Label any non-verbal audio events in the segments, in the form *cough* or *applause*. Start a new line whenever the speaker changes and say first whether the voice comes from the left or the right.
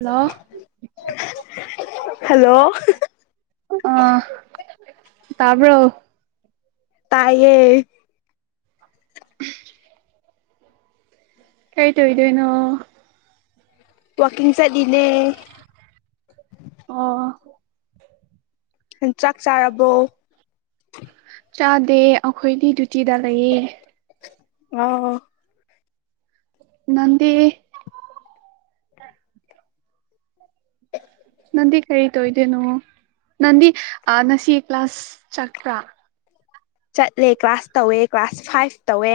right: Hello
left: hello
right: ꯑꯥ ꯇꯥꯕꯔꯣ
left: ꯇꯥꯏꯌꯦ
right: ꯀꯩꯇꯣꯏ ꯗꯣꯏꯅꯣ
left: ꯋꯥꯀꯤꯡ ꯆꯠꯂꯤꯅꯦ
right: ꯑꯣ
left: ꯍꯤꯟꯆꯥꯛ ꯆꯥꯔꯕꯣ
right: ꯆꯥꯗꯦ ꯑꯩꯈꯣꯏꯒꯤ ꯗ꯭ꯌꯨꯇꯤꯗ ꯂꯩꯌꯦ
left: *unintelligible*
right: ꯅꯡꯗꯤ ꯅꯟꯗꯤ ꯀꯔꯤ ꯇꯧꯗꯣꯏꯅꯣ ꯅꯪꯗꯤ ꯑꯥ ꯉꯁꯤ ꯀ꯭ꯂꯥꯁ ꯆꯠꯄ꯭ꯔꯥ
left: ꯆꯠꯂꯦ ꯀ꯭ꯂꯥꯁ ꯇꯧꯋꯦ ꯀ꯭ꯂꯥꯁ ꯐꯥꯏꯚ ꯇꯧꯋꯦ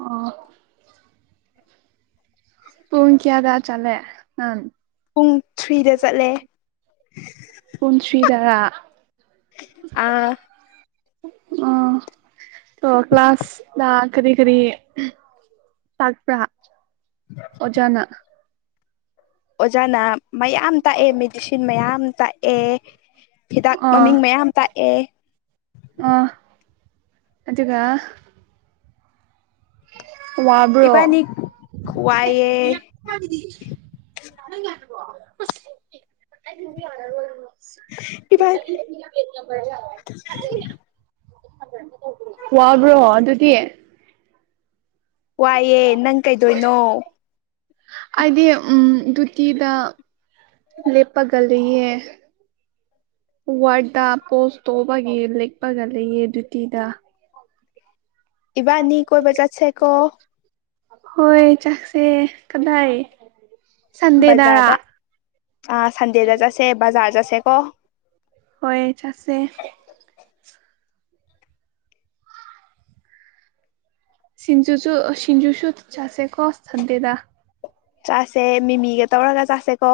right: ꯑꯣ ꯄꯨꯡ ꯀꯌꯥꯗ ꯆꯠꯂꯦ ꯅꯪ
left: ꯄꯨꯡ ꯊ꯭ꯔꯤꯗ ꯆꯠꯂꯦ
right: ꯄꯨꯡ ꯊ꯭ꯔꯤꯗꯔꯥ
left: ꯑꯥ
right: ꯑ‌ꯣ ꯑꯣ ꯀ꯭ꯂꯥꯁꯇꯥ ꯀꯔꯤ ꯀꯔꯤ ꯇꯥꯛꯄ꯭ꯔꯥ ꯑꯣꯖꯥꯅ
left: ꯑꯣꯖꯥꯅ ꯃꯌꯥꯝ ꯇꯥꯛꯑꯦ ꯃꯦꯗꯤꯁꯤꯟ ꯃꯌꯥꯝ ꯇꯥꯛꯑꯦ ꯍꯤꯗꯥꯛ ꯃꯃꯤꯡ ꯃꯌꯥꯝ ꯇꯥꯛꯑꯦ
right: ꯑ‌ꯣ ꯑꯗꯨꯒ ꯋꯥꯕ꯭ꯔꯣ
left: ꯏꯕꯥꯅꯤ ꯋꯥꯏꯑꯦ ꯏꯕꯥ
right: *unintelligible* *unintelligible* *unintelligible* ꯋꯥꯕ꯭ꯔꯣ ꯑꯗꯨꯗꯤ
left: ꯋꯥꯏꯑꯦ ꯅꯪ ꯀꯩꯗꯣꯏꯅꯣ
right: ꯑꯩꯗꯤ ꯎꯝ ꯗꯨꯇꯤꯗ ꯂꯦꯞꯄꯒ ꯂꯩꯌ‌ꯦ ꯋꯥꯔꯠꯗ ꯄꯣꯁ ꯇ‌ꯣꯕꯒꯤ ꯂ‌ꯦꯛꯄꯒ ꯂꯩꯌ‌ꯦ ꯗ꯭ꯌꯨꯇꯤꯗ
left: ꯏꯕꯥꯅꯤ ꯀꯣꯏꯕ ꯆꯥꯠꯁꯦ ꯀꯣ
right: ꯍꯣꯏ ꯆꯥꯛꯁꯦ ꯀꯗꯥꯏ ꯁꯟꯗꯦꯗꯔꯥ
left: ꯕꯖꯥꯔꯗ ꯑꯥ ꯁꯟꯗꯦꯗ ꯆꯠꯁꯦ ꯕꯖꯥꯔ ꯆꯠꯁꯦꯀꯣ
right: ꯍꯣꯏ ꯆꯠꯁꯦ ꯁꯤꯡꯖꯨꯁꯨ ꯁꯤꯡꯖꯨꯁꯨ ꯆꯥꯁꯦ ꯀꯣ ꯁꯟꯗꯦꯗꯥ
left: ꯆꯥꯁꯦ ꯃꯤꯃꯤꯒ ꯇꯧꯔꯒ ꯆꯥꯁꯦꯀꯣ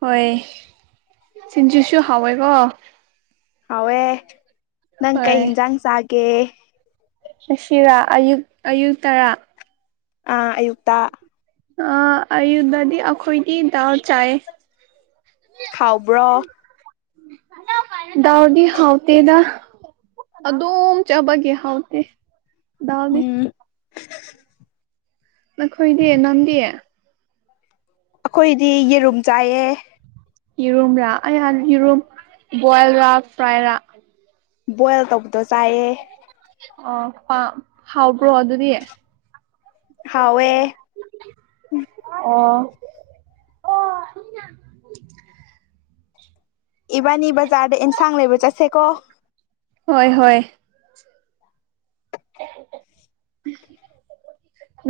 right: ꯍꯣꯏ ꯁꯤꯡꯖꯨꯁꯨ ꯍꯥꯎꯋꯦꯀꯣ
left: ꯍꯎꯋꯦ ꯅꯪ ꯀꯩ
right: ꯍꯣꯏ
left: ꯏꯟꯖꯥꯡ ꯆꯥꯒꯦ
right: ꯉꯁꯤꯔꯥ ꯑꯌꯨꯛ ꯑꯌꯨꯛ ꯇꯔꯥ
left: ꯑꯥ ꯑꯌꯨꯛꯇ
right: ꯑ ꯑꯌꯨꯗꯗꯤ ꯑꯩꯈꯣꯏꯗꯤ ꯗꯥꯜ ꯆꯥꯏ
left: ꯍꯥꯎꯕ꯭ꯔꯣ
right: ꯗꯥꯜꯗꯤ ꯍꯥꯎꯇ‌ꯦꯗ ꯑꯗꯨꯝ ꯆꯥꯕꯒꯤ ꯍꯥꯎꯇꯦ ꯗꯥꯜꯗꯤ
left: ꯎꯝ
right: ꯅꯈꯣꯏꯗꯦ ꯅꯟꯗꯤ
left: ꯑꯈꯣꯏꯗꯤ ꯌꯦꯔꯨꯝ ꯆꯥꯏꯌꯦ
right: ꯌꯦꯔꯨꯝꯔꯥ ꯑꯩꯌꯥ ꯌꯦꯔꯨꯝ ꯕꯣꯏꯜꯔꯥ ꯐ꯭ꯔꯥꯏꯔꯥ
left: ꯕꯣꯏꯜ ꯇꯧꯕꯗꯣ ꯆꯥꯏꯌꯦ
right: ꯑꯣ ꯑꯥ ꯍꯥꯎꯕ꯭ꯔꯣ ꯑꯗꯨꯗꯤ
left: ꯍꯥꯎꯋꯦ
right: ꯑꯣ
left: ꯏꯕꯥꯅꯤ ꯕꯖꯥꯔꯗ ꯑꯦꯟꯁꯥꯡ ꯂꯩꯕ ꯆꯠꯁꯦꯀꯣ
right: ꯍꯣꯏ ꯍꯣꯏ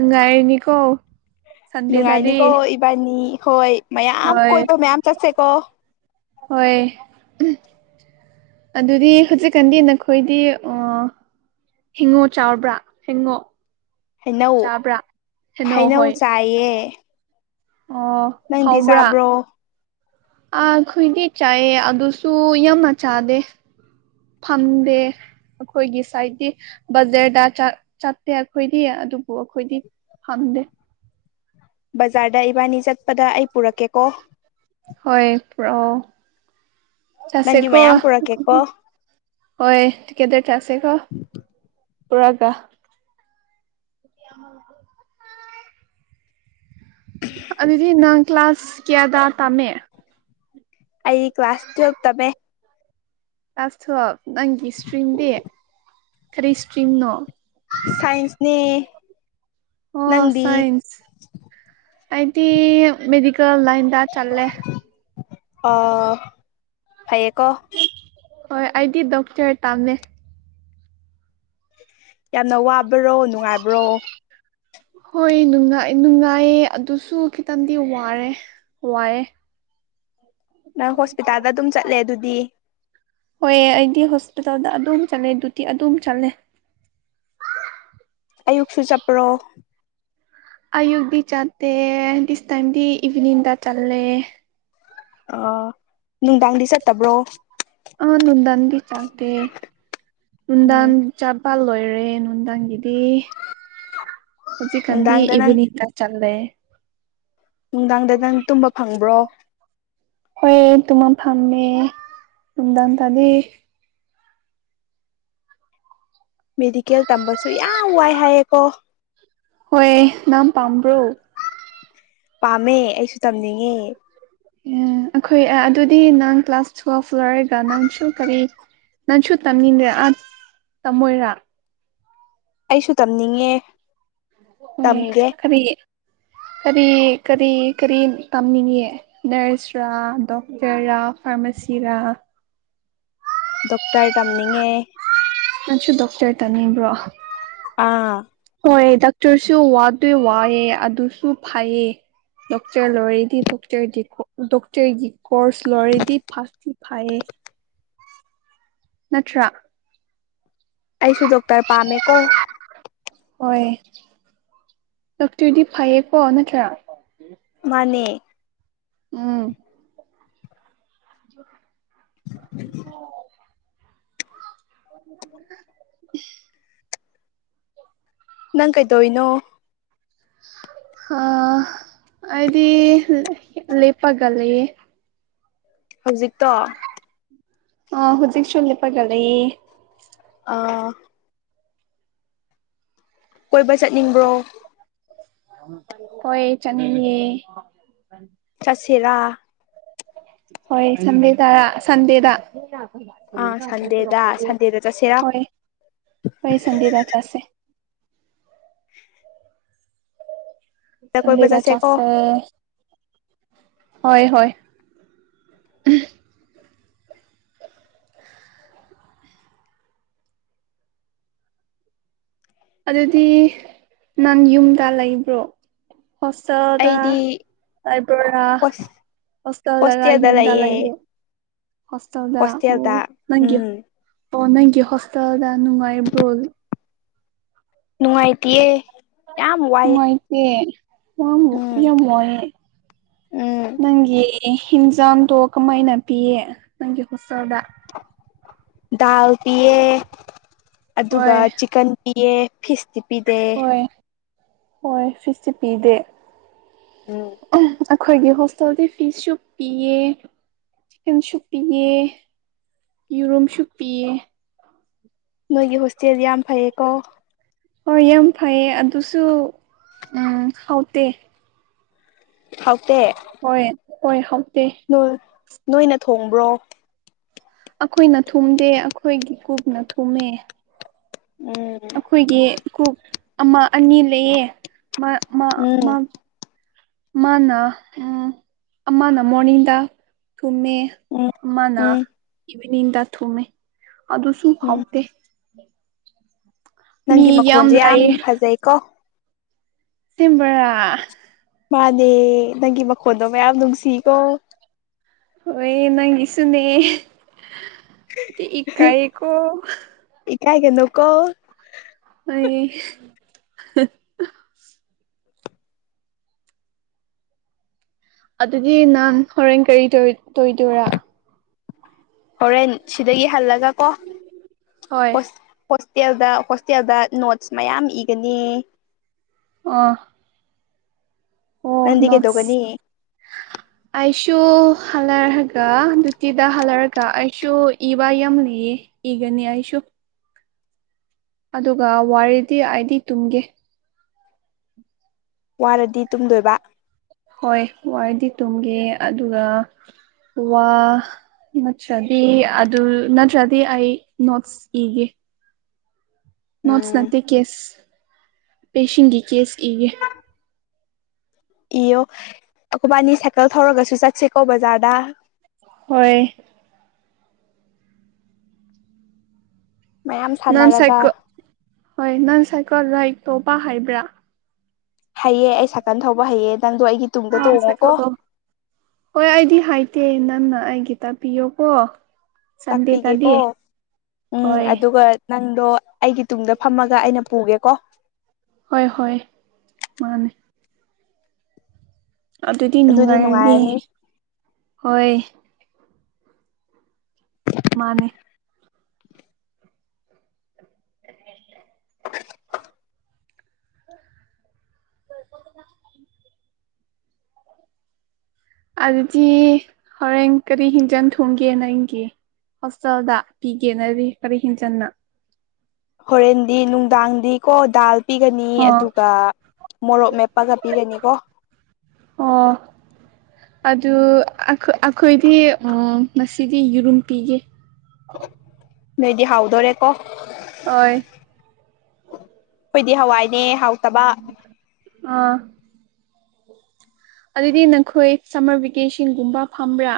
right: ꯉꯥꯏꯔꯤꯅꯤꯀꯣ
left: ꯅꯨꯡꯉꯥꯏꯅꯤꯀꯣ ꯏꯕꯥꯅꯤ ꯍꯣꯏ ꯃꯌꯥꯝ
right: ꯍꯣꯏ
left: ꯀꯣꯏꯕ ꯃꯌꯥꯝ ꯆꯠꯁꯦꯀꯣ
right: ꯍꯣꯏ ꯎꯞ ꯑꯗꯨꯗꯤ ꯍꯧꯖꯤꯛꯀꯥꯟꯗꯤ ꯅꯈꯣꯏꯗꯤ ꯑꯥ ꯍꯤꯡꯉꯣ ꯆꯥꯎꯔꯕ꯭ꯔꯥ ꯍꯤꯡꯉꯣ
left: ꯍꯩꯅꯧ
right: ꯆꯥꯕ꯭ꯔꯥ
left: ꯍꯩꯅꯧ ꯆꯥꯏꯌꯦ
right: ꯑꯣ
left: ꯅꯪꯗꯤ
right: ꯍꯥꯎꯕ꯭ꯔꯥ
left: ꯆꯥꯕ꯭ꯔꯣ
right: ꯑꯥ ꯈꯣꯏꯗꯤ ꯆꯥꯏꯌꯦ ꯑꯗꯨꯁꯨ ꯌꯥꯝꯅ ꯆꯥꯗꯦ ꯐꯝꯗꯦ ꯑꯩꯈꯣꯏꯒꯤ ꯁꯥꯏꯠꯇꯗꯤ ꯕꯖꯔꯗ ꯆꯠꯇꯦ ꯑꯩꯈꯣꯏꯗꯤ ꯑꯗꯨꯕꯨ ꯑꯩꯈꯣꯏꯗꯤ ꯐꯟꯗꯦ
left: ꯕꯖꯥꯔꯗ ꯏꯕꯥꯅꯤ ꯆꯠꯄꯗ ꯑꯩ ꯄꯨꯔꯛꯀꯦꯀꯣ
right: ꯍꯣꯏ ꯄꯨꯔꯛꯑꯣ ꯆꯠꯁꯦ
left: ꯅꯪꯒꯤ
right: ꯀꯣ
left: ꯃꯌꯥꯝ ꯄꯨꯔꯛꯀꯦꯀꯣ
right: ꯍꯣꯏ ꯇꯀꯦꯠ ꯇ꯭ꯔꯁꯤꯀꯣ ꯄꯨꯔꯥꯒꯥ ꯌꯥꯝ ꯑꯗꯨꯗꯤ ꯅꯪ ꯀ꯭ꯂꯥꯁ ꯀꯌꯥꯗ ꯇꯝꯃꯦ
left: ꯑꯩ ꯀ꯭ꯂꯥꯁ ꯇꯨꯋꯌꯦꯜꯕ ꯇꯝꯃꯦ
right: ꯑꯁ ꯊꯣ ꯅꯪꯒꯤ ꯏꯁꯇ꯭ꯔꯤꯝꯗꯤ ꯀꯔꯤ ꯏꯁꯇ꯭ꯔꯤꯝꯅꯣ
left: ꯁꯥꯏꯟꯁꯅꯤ
right: ꯑꯣ ꯁꯥꯏꯟꯁ ꯑꯩꯗꯤ ꯃꯦꯗꯤꯀꯦꯜ ꯂꯥꯏꯟꯗ ꯆꯠꯂꯦ
left: ꯑꯥ ꯍꯥꯏꯌꯦꯀꯣ
right: ꯍꯣꯏ ꯑꯩꯗꯤ ꯗꯣꯛꯇꯔ ꯇꯥꯝꯃꯦ
left: ꯌꯥꯝꯅ ꯋꯥꯕꯔꯣ ꯅꯨꯡꯉꯥꯏꯕ꯭ꯔꯣ
right: ꯍꯣꯏ ꯅꯨꯡꯉꯥꯏ ꯅꯨꯡꯉꯥꯏꯌꯦ ꯑꯗꯨꯁꯨ ꯈꯤꯇꯪꯗꯤ ꯋꯥꯔꯦ ꯋꯥꯑꯦ
left: ꯅꯪ ꯍꯣꯁꯄꯤꯇꯥꯜꯗ ꯑꯗꯨꯝ ꯆꯠꯂꯦ ꯑꯗꯨꯗꯤ
right: ꯍꯣꯏ ꯑꯩꯗꯤ ꯍꯣꯁꯄꯤꯇꯥꯜꯗ ꯑꯗꯨꯝ ꯆꯠꯂꯦ ꯗꯨꯇꯤ ꯑꯗꯨꯝ ꯆꯠꯂꯦ
left: ꯑꯌꯨꯛꯁꯨ ꯆꯠꯄ꯭ꯔꯣ
right: ꯑꯌꯨꯛꯗꯤ ꯆꯠꯇꯦ ꯗꯤꯁ ꯇꯥꯏꯝꯗꯤ ꯏꯚꯅꯤꯡꯗ ꯆꯠꯂꯦ
left: ꯑꯣ
right: ꯑꯥ ꯅꯨꯡꯗꯥꯟꯗꯤ ꯆꯥꯛꯇꯦ
left: ꯎꯝ
right: ꯅꯨꯡꯗꯥꯥꯟ ꯆꯥꯄꯜ ꯂꯣꯏꯔꯦ ꯅꯨꯡꯗꯥꯡꯒꯤꯗꯤ ꯍꯧꯖꯤ ꯀꯟꯗꯤ
left: ꯅꯨꯡꯗꯥꯡꯗ ꯅꯪ
right: ꯏꯕꯅꯤ ꯏꯇ ꯆꯠꯂꯦ
left: ꯅꯨꯡꯗꯥꯡꯗ ꯅꯪ ꯇꯨꯝꯕ ꯐꯪꯕ꯭ꯔꯣ
right: ꯍꯣꯏ ꯇꯨꯝꯃ ꯐꯝꯃꯦ ꯅꯨꯡꯗꯥꯡ ꯇꯗꯤ
left: ꯃꯦꯗꯤꯀꯦꯜ ꯇꯝꯕꯁꯨ ꯌꯥꯝ ꯋꯥꯏ ꯍꯥꯏꯌꯦꯀꯣ
right: ꯍꯣꯏ ꯅꯥꯝ ꯄꯥꯝꯕ꯭ꯔꯣ
left: ꯄꯥꯝꯃꯦ ꯑꯩꯁꯨ ꯇꯝꯅꯤꯡꯉꯦ
right: ꯎꯝ ꯑꯩꯈꯣꯏ ꯑꯥ ꯑꯗꯨꯗꯤ ꯅꯪ ꯀ꯭ꯂꯥꯁ ꯇꯨꯌꯦꯜꯐ ꯂꯣꯏꯔꯒ ꯅꯪꯁꯨ ꯀꯔꯤ ꯅꯪꯁꯨ ꯇꯝꯅꯤꯡꯕ꯭ꯔ ꯑꯥ ꯇꯝꯃꯣꯏꯔꯥ
left: ꯑꯩꯁꯨ ꯇꯝꯅꯤꯡꯂꯦ
right: ꯀꯔꯤ ꯀꯔꯤ ꯀꯔꯤ ꯀꯔꯤ ꯇꯝꯅꯤꯡꯉꯌꯦ ꯅꯔꯁꯔ ꯗꯣꯛꯇꯔꯥ ꯐꯥꯔꯃꯥꯁꯤꯔ
left: ꯗꯣꯛꯇꯔ ꯇꯝꯅꯤꯡꯉꯦ
right: ꯅꯁꯨ ꯗꯣꯛꯇꯔ ꯇꯥꯅꯦꯕ꯭ꯔꯣ
left: ꯑꯥ
right: ꯍꯣꯏ ꯗꯥꯛꯇꯔꯁꯨ ꯋꯥꯗꯣꯏ ꯋꯥꯑꯦ ꯑꯗꯨꯁꯨ ꯐꯩꯌꯦ ꯗꯣꯛꯇꯔ ꯂꯣꯏꯔꯗꯤ ꯗꯣꯛꯇꯗꯤꯀꯣ ꯗꯣꯛꯇꯔꯒꯤ ꯀꯣꯔꯁ ꯂꯣꯏꯔꯗꯤ ꯐꯥꯁꯇꯤ ꯐꯥꯏꯌꯦ ꯅꯠꯇ꯭ꯔꯥ
left: ꯑꯩꯁꯨ ꯗꯣꯛꯇꯔ ꯄꯥꯝꯃꯦꯀꯣ
right: ꯍꯣꯏ ꯗꯣꯛꯇꯔꯗꯤ ꯐꯩꯌꯦꯀꯣ ꯅꯠꯇ꯭ꯔꯥ
left: ꯃꯥꯅꯦ
right: ꯎꯝ ꯑꯣ *inaudible*
left: ꯅꯪ ꯀꯩꯗꯧ ꯏꯅꯣ
right: ꯍꯥ ꯑꯩꯗꯤ ꯂꯦꯄꯄꯒ ꯂꯩꯌꯦ
left: ꯍꯧꯖꯤꯛꯇꯣ
right: ꯑ ꯍꯧꯖꯤꯛꯁꯨ ꯂꯦꯄꯒ ꯂꯩꯌꯦ
left: ꯑꯥ ꯀꯣꯏꯕ ꯆꯠꯅꯤꯡꯕ꯭ꯔꯣ
right: ꯍꯣꯏ ꯆꯅꯤꯡꯉꯦ
left: ꯆꯁꯤꯔꯥ
right: ꯍꯣꯏ ꯁꯕꯦꯗꯔꯥ ꯁꯟꯗꯦꯗ
left: ꯑꯥ ꯁꯟꯗꯦꯗ ꯁꯟꯗꯦꯗ ꯆꯠꯁꯤꯔꯥ
right: ꯍꯣꯏ ꯍꯣꯏ ꯁꯟꯗꯤꯗ ꯆꯁꯦ
left: ꯀꯣꯏꯕ
right: ꯁꯟꯗꯤꯗ
left: ꯆꯠꯁꯦꯀꯣ
right: ꯆꯥꯁꯜ ꯍꯣꯏ ꯍꯣꯏ ꯎꯝ ꯑꯗꯨꯗꯤ ꯅꯪ ꯌꯨꯝꯗ ꯂꯩꯕ꯭ꯔꯣ ꯍꯣꯁꯇꯦꯜꯗ
left: ꯑꯩꯗꯤ
right: ꯂꯩꯕꯣꯔ
left: ꯍꯣꯁ
right: ꯍꯣꯁꯇꯦꯜꯗꯔ
left: ꯍꯣꯁꯇꯦꯜꯗ
right: ꯌꯨꯝꯗꯥ ꯂꯩꯕ꯭ꯔꯣ
left: ꯂꯩꯌꯦ
right: ꯍꯣꯁꯇꯦꯜꯗ ꯎꯝ ꯅꯪꯒꯤ ꯑꯣ ꯅꯪꯒꯤ ꯍꯣꯁꯇꯦꯜꯗ ꯅꯨꯡꯉꯥꯏꯕ꯭ꯔꯣ
left: ꯅꯨꯡꯉꯥꯏꯇꯤꯌꯦ ꯌꯥꯝ ꯋꯥꯏꯑꯦ
right: ꯑꯦ ꯌꯥꯝ
left: ꯎꯝ
right: ꯌꯥꯝꯃꯣꯏꯌꯦ
left: ꯎꯝ
right: ꯅꯪꯒꯤ ꯑꯦ ꯍꯤꯟꯖꯥꯝꯗꯣ ꯀꯃꯥꯏꯅ ꯄꯤꯌꯦ ꯅꯪꯒꯤ ꯍꯣꯁꯇꯦꯜꯗ
left: ꯗꯥꯜ ꯄꯤꯌꯦ ꯑꯗꯨꯒ
right: ꯍꯣꯏ
left: ꯆꯤꯛꯀꯟ ꯄꯤꯌꯦ ꯐꯤꯁꯇꯤ ꯄꯤꯗꯦ
right: ꯍꯣꯏ ꯍꯣꯏ ꯐꯤꯁꯇꯤ ꯄꯤꯗꯦ
left: ꯎꯝ
right: ꯑꯩꯈꯣꯏꯒꯤ ꯍꯣꯁ ꯇꯣꯗꯤ ꯐꯤꯁꯁꯨ ꯄꯤꯌꯦ ꯆꯤꯛꯀꯟꯁꯨ ꯄꯤꯌꯦ ꯌꯤꯔꯨꯝꯁꯨ ꯄꯤꯌꯦ
left: ꯅꯣꯏꯒꯤ ꯍꯣꯁꯇꯦꯜ ꯗꯤ ꯌꯥꯝ ꯐꯩꯌꯦꯀꯣ
right: ꯍꯣꯏ ꯌꯥꯝ ꯐꯩꯌꯦ ꯑꯗꯨꯁꯨ ꯎꯝ ꯍꯥꯎꯇꯦ
left: ꯍꯥꯎꯇꯦ
right: ꯍꯣꯏ ꯍꯣꯏ ꯍꯧꯇꯦ
left: ꯍꯣꯏ ꯅꯣꯏꯅ ꯊꯣꯡꯕ꯭ꯔꯣ
right: ꯑꯈꯣꯏꯅ ꯊꯨꯝꯗꯦ ꯑꯈꯣꯏꯒꯤ ꯀꯣꯛꯅ ꯊꯨꯝꯃꯦ
left: ꯎꯝ
right: ꯑꯈꯣꯏꯒꯤ ꯀꯨꯛ ꯑꯃ ꯑꯅꯤ ꯂꯩꯌꯦ ꯃꯥ ꯃꯥ ꯃꯥ
left: ꯎꯝ
right: ꯃꯥꯅ ꯎꯝ ꯃꯥꯅ ꯃꯣꯔꯅꯤꯡꯗ ꯊꯨꯝꯃꯦ
left: ꯎꯝ
right: ꯑꯃꯅ
left: ꯎꯝ
right: ꯏꯚꯤꯅꯤꯡꯗ ꯊꯨꯝꯃꯦ ꯑꯗꯨꯁꯨ
left: ꯎꯝ
right: ꯐꯥꯎꯇꯦ
left: ꯅꯪꯒꯤ ꯃꯈꯣꯟꯖꯦ ꯌꯥꯝ ꯐꯖꯩ ꯀꯣ
right: ꯇꯤꯝꯕꯔꯥ
left: ꯃꯥꯅꯦ ꯅꯪꯒꯤ ꯃꯈꯣꯟꯗꯣ ꯃꯌꯥꯝ ꯅꯨꯡꯁꯤꯀꯣ
right: ꯍꯣꯏ ꯅꯪꯒꯤꯁꯨꯅꯦ ꯗꯤ ꯏꯀꯥꯏꯌꯦꯀꯣ
left: ꯏꯀꯥꯏꯒꯅꯣꯀꯣ
right: ꯑꯩꯒꯤ ꯑꯗꯨꯗꯤ ꯅꯪ ꯍꯣꯔꯦꯟ ꯀꯔꯤ ꯇꯣꯏ ꯇꯣꯏꯗꯣꯏꯔꯥ
left: ꯍꯣꯔꯦꯟ ꯁꯤꯗꯒꯤ ꯍꯜꯂꯒ ꯀꯣ
right: ꯍꯣꯏ
left: ꯑꯣꯁ ꯍꯣꯁꯇꯦꯜꯗ ꯍꯣꯁꯇꯦꯜꯗ ꯅꯣꯠꯁ ꯃꯌꯥꯝ ꯏꯒꯅꯤ
right: ꯑꯝ ꯑꯣ
left: ꯅꯪꯗꯤ
right: ꯅꯣꯠꯁ
left: ꯀꯩꯗꯧꯒꯅꯤ
right: ꯑꯩꯁꯨ ꯍꯜꯂꯔꯒ *unintelligible* ꯍꯜꯂꯔꯒ ꯑꯩꯁꯨ ꯏꯕ ꯌꯥꯎꯅꯤ ꯏꯒꯅꯤ ꯑꯩꯁꯨ ꯑꯗꯨꯒ ꯋꯥꯔꯤꯗꯤ ꯑꯩꯗꯤ ꯇꯨꯝꯒꯦ
left: ꯋꯥꯔꯗꯤ ꯇꯨꯝꯗꯣꯏꯕ
right: ꯍꯣꯏ ꯋꯥꯔꯗꯤ ꯇꯨꯝꯒꯦ ꯑꯗꯨꯒ ꯋꯥ ꯅꯠꯇ꯭ꯔꯗꯤ ꯑꯗꯨ ꯅꯠꯇ꯭ꯔꯗꯤ ꯑꯩ ꯅꯣꯠꯁ ꯏꯒꯦ ꯅꯣꯠꯁ
left: ꯎꯝ
right: ꯅꯠꯇꯦ ꯀꯦꯁ ꯄꯦꯁꯦꯟꯒꯤ ꯀꯦꯁ ꯏꯒꯦ
left: ꯏꯌꯣ ꯑꯩꯈꯣꯏꯕꯥꯅꯤ ꯁꯥꯏꯀꯜ ꯊꯧꯔꯒꯁꯨ ꯆꯠꯁꯤꯀꯣ ꯕꯖꯥꯔꯗ
right: ꯍꯣꯏ
left: ꯃꯌꯥꯝ
right: ꯅꯪ
left: ꯁꯥꯟꯅꯔꯒ
right: ꯁꯥꯏꯀꯜ ꯍꯣꯏ ꯅꯪ ꯁꯥꯏꯀꯜ ꯔꯥꯏꯠ ꯇꯧꯕ ꯍꯩꯕ꯭ꯔ
left: ꯍꯩꯌꯦ ꯑꯩ ꯁꯥꯏꯀꯜ ꯊꯧꯕ ꯍꯩꯌꯦ ꯅꯪꯗꯣ ꯑꯩꯒꯤ ꯇꯨꯡꯗ ꯇꯣꯡꯉꯣꯀꯣ
right: *unintelligible* ꯍꯣꯏ ꯑꯩꯗꯤ ꯍꯥꯏꯇꯦ ꯅꯪꯅ ꯑꯩꯒꯤ ꯇꯥꯛꯄꯤꯌꯣꯀꯣ ꯁꯟꯗꯦꯗꯗꯤ
left: ꯇꯥꯛꯄꯤꯒꯦꯀꯣ ꯎꯝ
right: ꯍꯣꯏ
left: ꯑꯗꯨꯒ ꯅꯪꯗꯣ ꯑꯩꯒꯤ ꯇꯨꯡꯗ ꯐꯝꯃꯒ ꯑꯩꯅ ꯄꯨꯒꯦꯀꯣ
right: ꯍꯣꯏ ꯍꯣꯏ ꯃꯥꯅꯤ ꯑꯗꯨꯗꯤ ꯅꯨꯡꯉꯥꯏꯔꯅꯤ ꯍꯣꯏ ꯃꯥꯅꯤ *unintelligible* l *inaudible* ꯑꯗꯨꯗꯤ ꯍꯣꯔꯦꯟ ꯀꯔꯤ ꯍꯦꯟꯖꯟ ꯊꯣꯡꯒꯦ ꯅꯪꯒꯤ ꯍꯣꯁꯇꯦꯜꯗ ꯄꯤꯒꯦ ꯅꯔꯤ ꯀꯔꯤ ꯍꯤꯡꯖꯥꯡꯅꯣ
left: ꯍꯣꯔꯦꯟꯗꯤ ꯅꯨꯡꯗꯥꯡꯗꯤ ꯀꯣ ꯗꯥꯜ ꯄꯤꯒꯅꯤ
right: ꯑꯣ
left: ꯑꯗꯨꯒ ꯃꯣꯔꯣꯛ ꯃꯦꯠꯄꯒ ꯄꯤꯒꯅꯤ ꯀꯣ
right: ꯑꯣ ꯑꯗꯨ ꯑꯩꯈꯣꯏꯗꯤ ꯉꯁꯤꯗꯤ ꯌꯦꯔꯨꯝ ꯄꯤꯒꯦ
left: ꯅꯣꯏꯗꯤ ꯍꯥꯎꯗꯣꯔꯦꯀꯣ
right: ꯍꯣꯏ
left: ꯑꯩꯈꯣꯏꯗꯤ ꯍꯋꯥꯏꯅꯦ ꯍꯥꯎꯇꯕ
right: ꯑꯥ ꯑꯗꯨꯗꯤ ꯅꯈꯣꯏ ꯁꯝꯃꯔ ꯚꯦꯀꯦꯁꯟꯒꯨꯝꯕ ꯐꯝꯕ꯭ꯔꯥ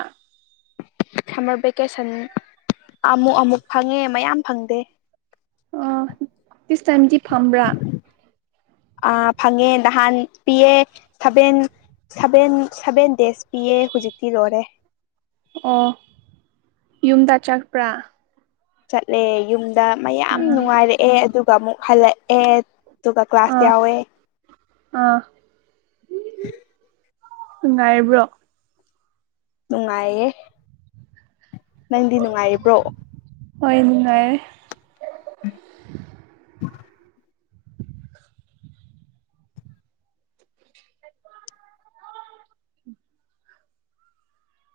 left: ꯁꯝꯃꯔ ꯚꯦꯀꯦꯁꯟ ꯑꯃꯨꯛ ꯑꯃꯨꯛ ꯐꯪꯉꯦ ꯃꯌꯥꯝ ꯐꯪꯗꯦ
right: ꯑꯣ ꯇꯤꯁ ꯇꯥꯏꯝꯗꯤ ꯐꯝꯕ꯭ꯔꯥ
left: ꯑ ꯐꯪꯉꯦ ꯅꯍꯥꯟ ꯄꯤꯌꯦ ꯁꯚꯦꯟ ꯁꯚꯦꯟ ꯁꯚꯦꯟ ꯗꯦꯖ ꯄꯤꯌꯦ ꯍꯧꯖꯤꯛꯇꯤ ꯂꯣꯏꯔꯦ
right: ꯑꯣ ꯌꯨꯝꯗ ꯆꯠꯄ꯭ꯔ
left: ꯆꯠꯂꯦ ꯌꯨꯝꯗ ꯃꯌꯥꯝ
right: ꯎꯝ
left: ꯅꯨꯡꯉꯥꯏꯔꯛꯑꯦ ꯑꯗꯨꯒ ꯑꯃꯨꯛ ꯍꯜꯂꯛꯑꯦ ꯑꯗꯨꯒ ꯀ꯭ꯂꯥꯁ
right: ꯑꯥ
left: ꯌꯥꯎꯋꯦ
right: ꯑꯥ
left: *inaudible*
right: ꯅꯨꯡꯉꯥꯏꯔꯤꯕ꯭ꯔꯣ
left: ꯅꯨꯡꯉꯥꯏꯌꯦ ꯅꯪꯗꯤ ꯅꯨꯡꯉꯥꯏꯔꯤꯕ꯭ꯔꯣ꯫
right: ꯍꯣꯏ ꯅꯨꯡꯉꯥꯏꯌꯦ꯫
left: *inaudible*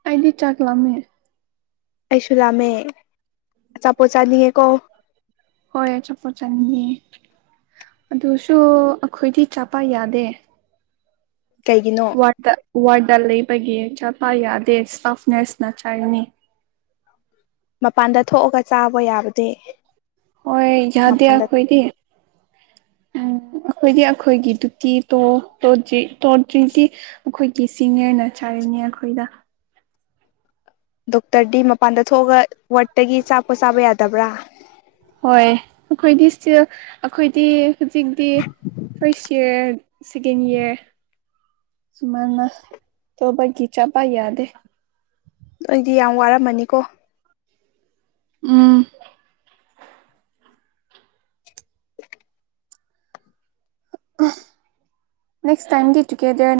right: ꯑꯩꯗꯤ ꯆꯥꯛ ꯂꯥꯝꯃꯦ꯫
left: ꯑꯩꯁꯨ ꯂꯥꯝꯃꯦ ꯑꯆꯥꯄꯣꯠ ꯆꯥꯅꯤꯡꯉꯦꯀꯣ꯫
right: ꯍꯣꯏ ꯑꯆꯥꯄꯣꯠ ꯆꯥꯅꯤꯡꯉꯦ꯫ ꯑꯗꯨꯁꯨ ꯑꯩꯈꯣꯏꯗꯤ ꯆꯥꯄ ꯌꯥꯗꯦ꯫
left: ꯀꯩꯒꯤꯅꯣ꯫
right: ꯋꯥꯔꯠꯇ ꯋꯥꯔꯠꯗ ꯂꯩꯕꯒꯤ ꯆꯥꯄ ꯌꯥꯗꯦ ꯏꯁꯇꯥꯐ ꯅ꯭ꯔꯁꯅ ꯆꯩꯒꯅꯤ꯫
left: ꯃꯄꯥꯟꯗ ꯊꯣꯛꯑꯒ ꯆꯥꯕ ꯌꯥꯕꯗꯤ꯫
right: ꯍꯣꯏ ꯌꯥꯗꯦ
left: ꯃꯄꯥꯟꯗ
right: ꯑꯩꯈꯣꯏꯗꯤ꯫ ꯎꯝ ꯑꯩꯈꯣꯏꯗꯤ ꯑꯩꯈꯣꯏꯒꯤ ꯗꯨꯇꯤ ꯇꯣ ꯇꯣꯗ꯭ꯔꯤ ꯇꯣꯗ꯭ꯔꯤꯗꯤ ꯑꯩꯈꯣꯏꯒꯤ ꯁꯤꯅꯤꯌꯔꯅ ꯆꯩꯔꯅꯤ ꯑꯩꯈꯣꯏꯗ꯫
left: ꯗꯣꯛꯇꯔꯗꯤ ꯃꯄꯥꯟꯗ ꯊꯣꯛꯑꯒ ꯋꯥꯔꯠꯇꯒꯤ ꯆꯥꯄꯣꯠ ꯆꯥꯕ ꯌꯥꯗꯕ꯭ꯔꯥ꯫
right: ꯍꯣꯏ ꯑꯩꯈꯣꯏꯗꯤ ꯏꯁꯇꯤꯜ ꯑꯩꯈꯣꯏꯗꯤ ꯍꯧꯖꯤꯛꯇꯤ *unintelligible* ꯏꯌꯔ ꯁꯤꯀꯦꯟ ꯏꯌꯔ ꯁꯨꯃꯥꯏꯅ ꯇꯧꯕꯒꯤ ꯆꯥꯕ ꯌꯥꯗꯦ꯫
left: ꯅꯣꯏꯗꯤ ꯌꯥꯝ ꯋꯥꯔꯝꯃꯅꯤꯀꯣ꯫
right: ꯎꯝ꯫
left: *inaudible*
right: ꯑ ꯅꯦꯛꯁ ꯇꯥꯏꯝꯗꯤ ꯇꯨꯒꯦꯗꯔ